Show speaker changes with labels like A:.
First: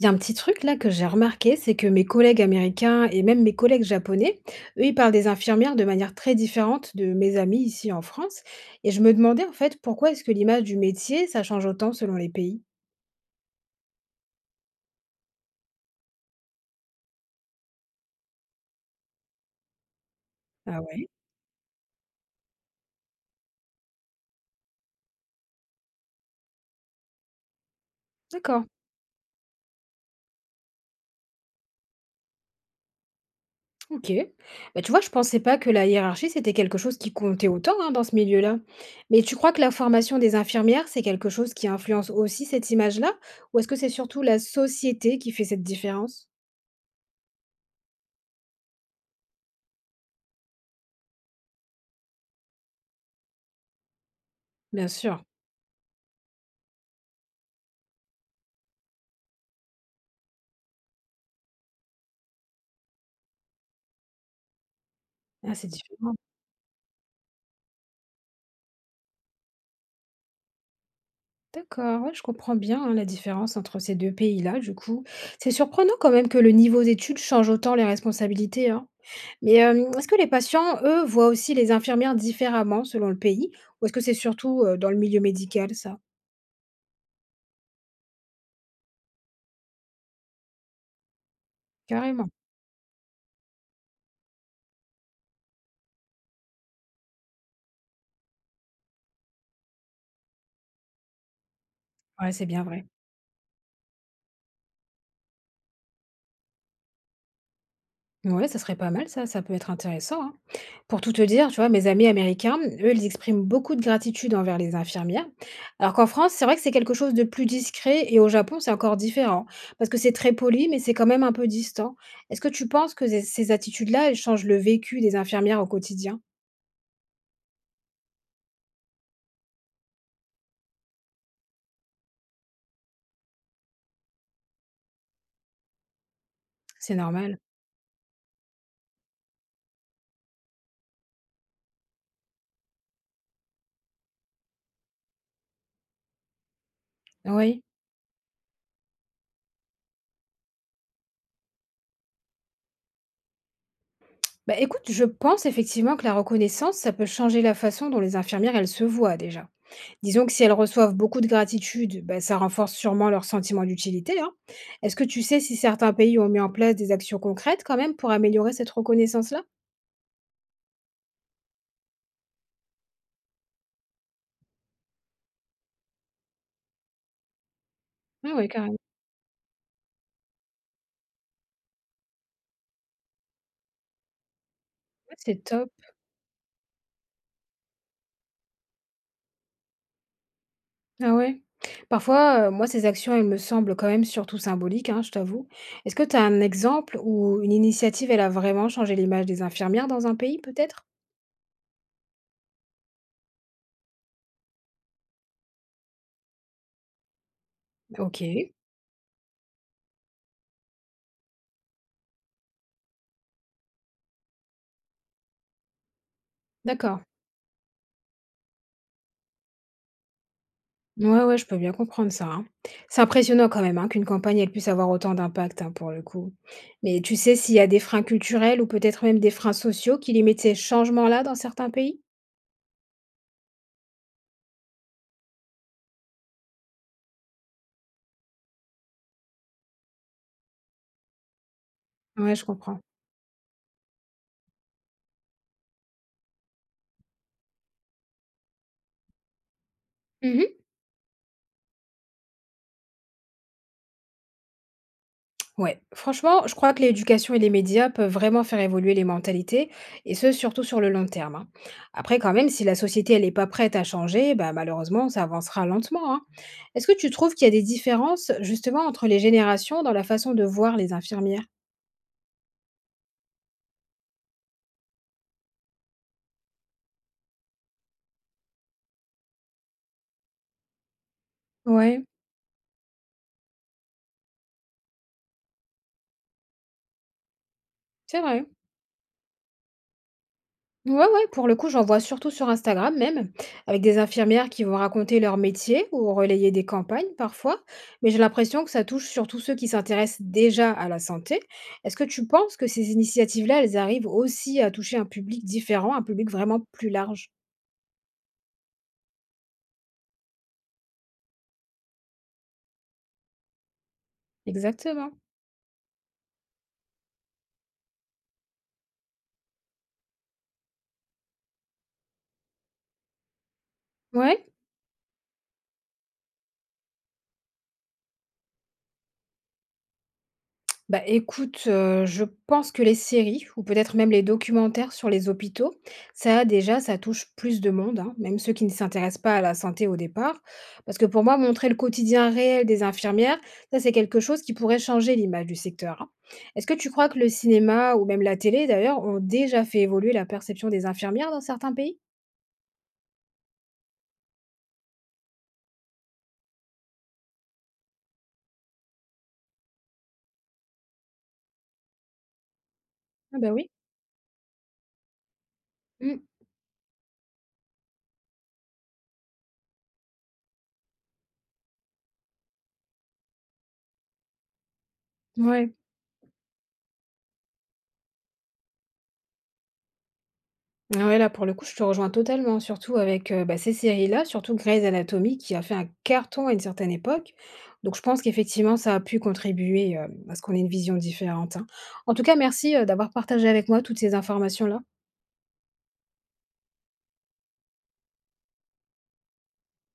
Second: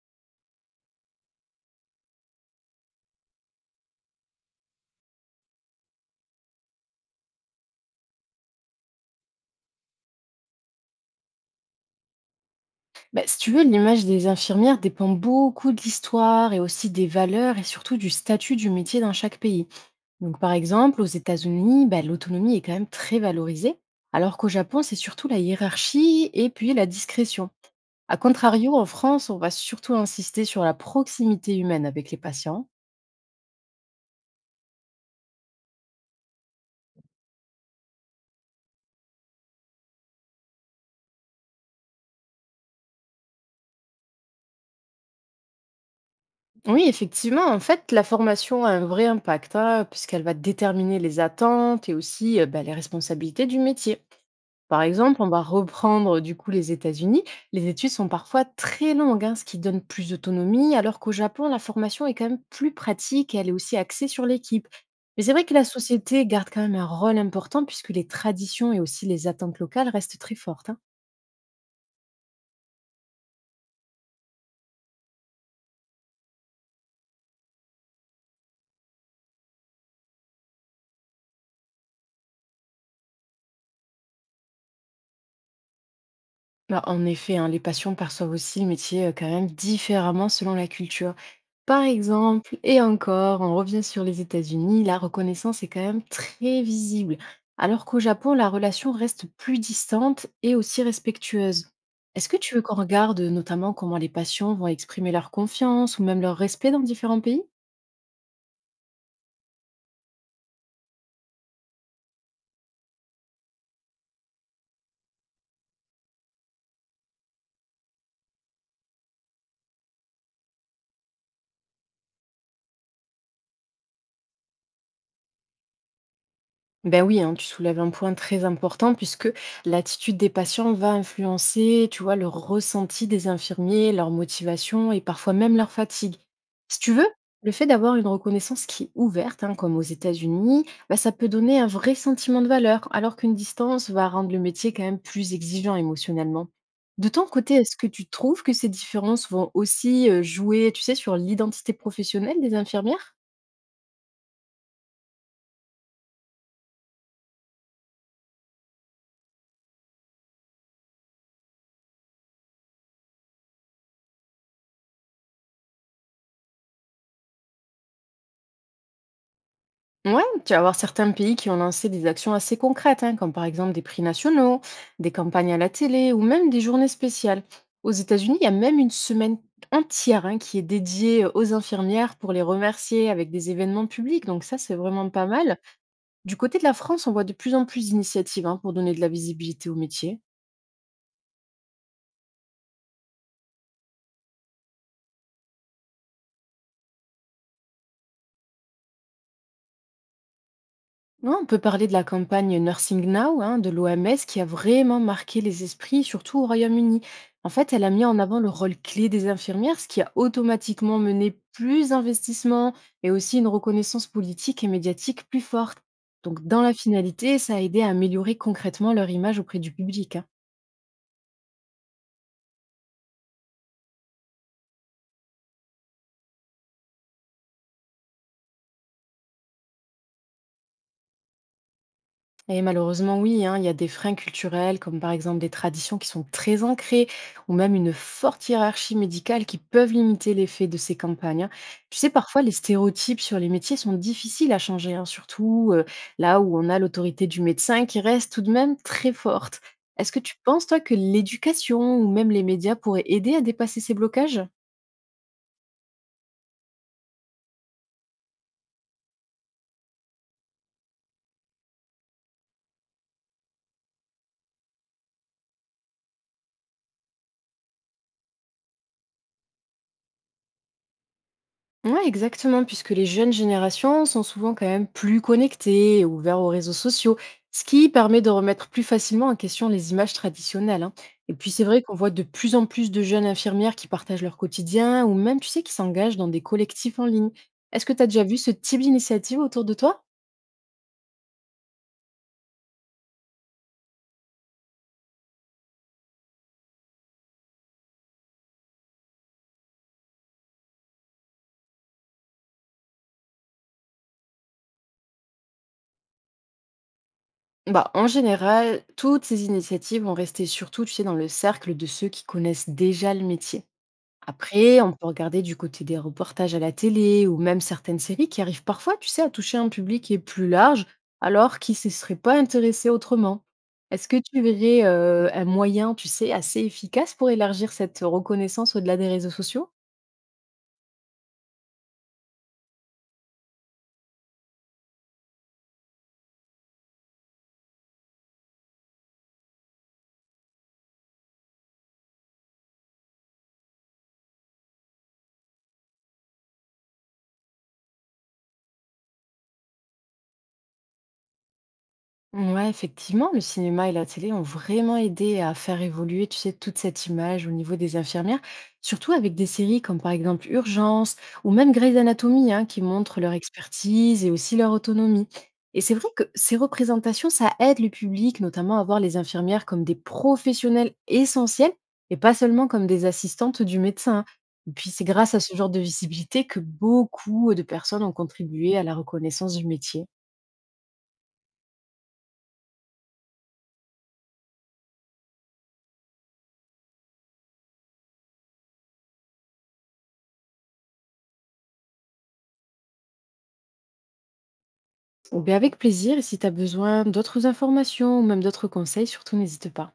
A: Il y a un petit truc là que j'ai remarqué, c'est que mes collègues américains et même mes collègues japonais, eux, ils parlent des infirmières de manière très différente de mes amis ici en France. Et je me demandais en fait pourquoi est-ce que l'image du métier, ça change autant selon les pays.
B: Bah, si tu veux, l'image des infirmières dépend beaucoup de l'histoire et aussi des valeurs et surtout du statut du métier dans chaque pays. Donc, par
A: Ah
B: exemple, aux
A: ouais,
B: États-Unis, bah, l'autonomie est quand même très valorisée, alors qu'au Japon, c'est surtout la hiérarchie et puis la discrétion. A
A: d'accord,
B: contrario, en France, on va surtout insister sur la proximité humaine avec les patients.
A: ok. Bah, tu vois, je pensais pas que la hiérarchie, c'était quelque chose qui comptait autant hein, dans ce milieu-là. Mais tu crois que la formation des infirmières, c'est quelque chose qui influence aussi cette image-là? Ou est-ce que c'est surtout la société qui fait cette différence?
B: Oui, effectivement, en fait, la formation a un vrai impact, hein, puisqu'elle va déterminer les attentes et aussi bah, les responsabilités du métier. Par
A: Bien
B: exemple,
A: sûr,
B: on va reprendre du coup les États-Unis. Les études sont parfois très longues, hein, ce qui donne plus d'autonomie, alors qu'au Japon, la formation est quand même plus pratique et elle est aussi axée sur l'équipe. Mais c'est vrai que
A: ah,
B: la
A: c'est différent.
B: société garde quand même un rôle important puisque les traditions et aussi les attentes locales restent très fortes, hein.
A: D'accord, ouais, je comprends bien, hein, la différence entre ces 2 pays-là, du coup. C'est surprenant quand même que le niveau d'études change autant les responsabilités, hein. Mais, est-ce que les patients, eux, voient aussi les infirmières différemment selon le pays? Ou est-ce que c'est surtout, dans le milieu médical ça?
B: Bah, en effet, hein, les passions perçoivent aussi le métier quand même différemment selon la culture. Par
A: Carrément.
B: exemple, et encore, on revient sur les États-Unis, la reconnaissance est quand même très visible, alors qu'au Japon, la relation reste plus distante et aussi respectueuse. Est-ce
A: Ouais,
B: que
A: c'est
B: tu veux
A: bien
B: qu'on
A: vrai.
B: regarde notamment comment les patients vont exprimer leur confiance ou même leur respect dans différents pays?
A: Ouais, ça serait pas mal ça, ça peut être intéressant, hein. Pour tout te dire, tu vois, mes amis américains, eux, ils expriment beaucoup de gratitude envers les infirmières, alors qu'en France, c'est vrai que c'est quelque chose de plus discret et au Japon, c'est encore différent, parce que c'est très poli, mais c'est quand même un peu distant. Est-ce que tu penses que ces attitudes-là, elles changent le vécu des infirmières au quotidien?
B: Ben oui, hein, tu soulèves un point très important puisque l'attitude des patients va influencer, tu vois, le ressenti des infirmiers, leur motivation et parfois même leur fatigue. Si tu
A: C'est
B: veux,
A: normal.
B: le fait d'avoir une reconnaissance qui est ouverte, hein, comme aux États-Unis, bah, ça peut donner un vrai sentiment de valeur, alors qu'une distance va rendre le métier quand même plus exigeant émotionnellement. De ton côté,
A: Oui.
B: est-ce que tu trouves que ces différences vont aussi jouer, tu sais, sur l'identité professionnelle des infirmières?
A: Bah écoute, je pense effectivement que la reconnaissance, ça peut changer la façon dont les infirmières, elles se voient déjà. Disons que si elles reçoivent beaucoup de gratitude, bah, ça renforce sûrement leur sentiment d'utilité, hein. Est-ce que tu sais si certains pays ont mis en place des actions concrètes quand même pour améliorer cette reconnaissance-là?
B: Ouais, tu vas avoir certains pays qui ont lancé des actions assez concrètes, hein, comme par exemple des prix nationaux, des campagnes à la télé ou même des journées spéciales. Aux
A: Ah
B: États-Unis, il y
A: ouais,
B: a
A: carrément.
B: même une semaine entière, hein, qui est dédiée aux infirmières pour les remercier avec des événements publics. Donc ça, c'est vraiment
A: Ouais,
B: pas
A: c'est
B: mal.
A: top.
B: Du côté de la France, on voit de plus en plus d'initiatives, hein, pour donner de la visibilité au métier.
A: Ah ouais. Parfois, moi, ces actions, elles me semblent quand même surtout symboliques, hein, je t'avoue. Est-ce que tu as un exemple où une initiative, elle a vraiment changé l'image des infirmières dans un pays peut-être?
B: Non, on peut parler de la campagne Nursing Now, hein, de l'OMS qui a vraiment marqué les esprits, surtout au Royaume-Uni. En fait, elle a mis en avant le
A: OK,
B: rôle clé des infirmières, ce qui a automatiquement mené plus d'investissements et aussi une reconnaissance politique et médiatique plus forte. Donc, dans la
A: d'accord.
B: finalité, ça a aidé à améliorer concrètement leur image auprès du public, hein.
A: Ouais, ouais, je peux bien comprendre ça, hein. C'est impressionnant quand même, hein, qu'une campagne, elle puisse avoir autant d'impact, hein, pour le coup. Mais tu sais s'il y a des freins culturels ou peut-être même des freins sociaux qui limitent ces changements-là dans certains pays?
B: Et malheureusement, oui, hein, il y a des freins culturels, comme par exemple des traditions qui sont très ancrées, ou même une forte hiérarchie médicale qui peuvent limiter l'effet de ces campagnes, hein. Tu sais,
A: Ouais,
B: parfois,
A: je
B: les
A: comprends.
B: stéréotypes sur les métiers sont difficiles à changer, hein, surtout là où on a l'autorité du médecin qui reste tout de même très forte. Est-ce que tu
A: Mhm.
B: penses, toi, que l'éducation ou même les médias pourraient aider à dépasser ces blocages?
A: Ouais, franchement, je crois que l'éducation et les médias peuvent vraiment faire évoluer les mentalités, et ce, surtout sur le long terme, hein. Après, quand même, si la société, elle n'est pas prête à changer, bah, malheureusement, ça avancera lentement, hein. Est-ce que tu trouves qu'il y a des différences, justement, entre les générations dans la façon de voir les infirmières?
B: Ouais, exactement, puisque les jeunes générations sont souvent quand même plus connectées et ouvertes aux réseaux sociaux, ce qui permet de remettre plus facilement en question les images traditionnelles, hein. Et puis c'est vrai qu'on
A: Ouais,
B: voit de plus en plus de jeunes infirmières qui partagent leur quotidien ou même, tu sais, qui s'engagent dans des collectifs en ligne. Est-ce que tu as
A: c'est
B: déjà vu
A: vrai.
B: ce type d'initiative autour de toi?
A: Ouais, ouais, pour le coup, j'en vois surtout sur Instagram même, avec des infirmières qui vont raconter leur métier ou relayer des campagnes parfois, mais j'ai l'impression que ça touche surtout ceux qui s'intéressent déjà à la santé. Est-ce que tu penses que ces initiatives-là, elles arrivent aussi à toucher un public différent, un public vraiment plus large?
B: Bah, en général, toutes ces initiatives vont rester surtout, tu sais, dans le cercle de ceux qui connaissent déjà le métier. Après, on peut
A: Exactement.
B: regarder du côté des reportages à la télé ou même certaines séries qui arrivent parfois, tu sais, à toucher un public qui est plus large, alors qui ne se serait pas intéressé autrement. Est-ce que tu
A: Ouais.
B: verrais un moyen, tu sais, assez efficace pour élargir cette reconnaissance au-delà des réseaux sociaux?
A: Bah écoute, je pense que les séries ou peut-être même les documentaires sur les hôpitaux, ça déjà, ça touche plus de monde, hein, même ceux qui ne s'intéressent pas à la santé au départ. Parce que pour moi, montrer le quotidien réel des infirmières, ça c'est quelque chose qui pourrait changer l'image du secteur, hein. Est-ce que tu crois que le cinéma ou même la télé d'ailleurs, ont déjà fait évoluer la perception des infirmières dans certains pays?
B: Ouais, effectivement, le cinéma et la télé ont vraiment aidé à faire évoluer, tu sais, toute cette image au niveau des infirmières, surtout avec des séries comme par exemple Urgence ou même Grey's Anatomy, hein, qui montrent leur
A: Ah bah oui.
B: expertise et aussi leur autonomie. Et c'est vrai
A: Mmh,
B: que ces représentations, ça aide le public, notamment à voir les infirmières comme des professionnels essentiels et pas seulement comme des assistantes du médecin, hein. Et puis c'est grâce à ce genre
A: ouais.
B: de visibilité que beaucoup de personnes ont contribué à la reconnaissance du métier.
A: Ah ouais, là, pour le coup, je te rejoins totalement, surtout avec, bah, ces séries-là, surtout Grey's Anatomy qui a fait un carton à une certaine époque. Donc je pense qu'effectivement, ça a pu contribuer, à ce qu'on ait une vision différente, hein. En tout cas, merci, d'avoir partagé avec moi toutes ces informations-là.
B: Ou bien avec plaisir, et si tu as besoin d'autres informations ou même d'autres conseils, surtout n'hésite pas.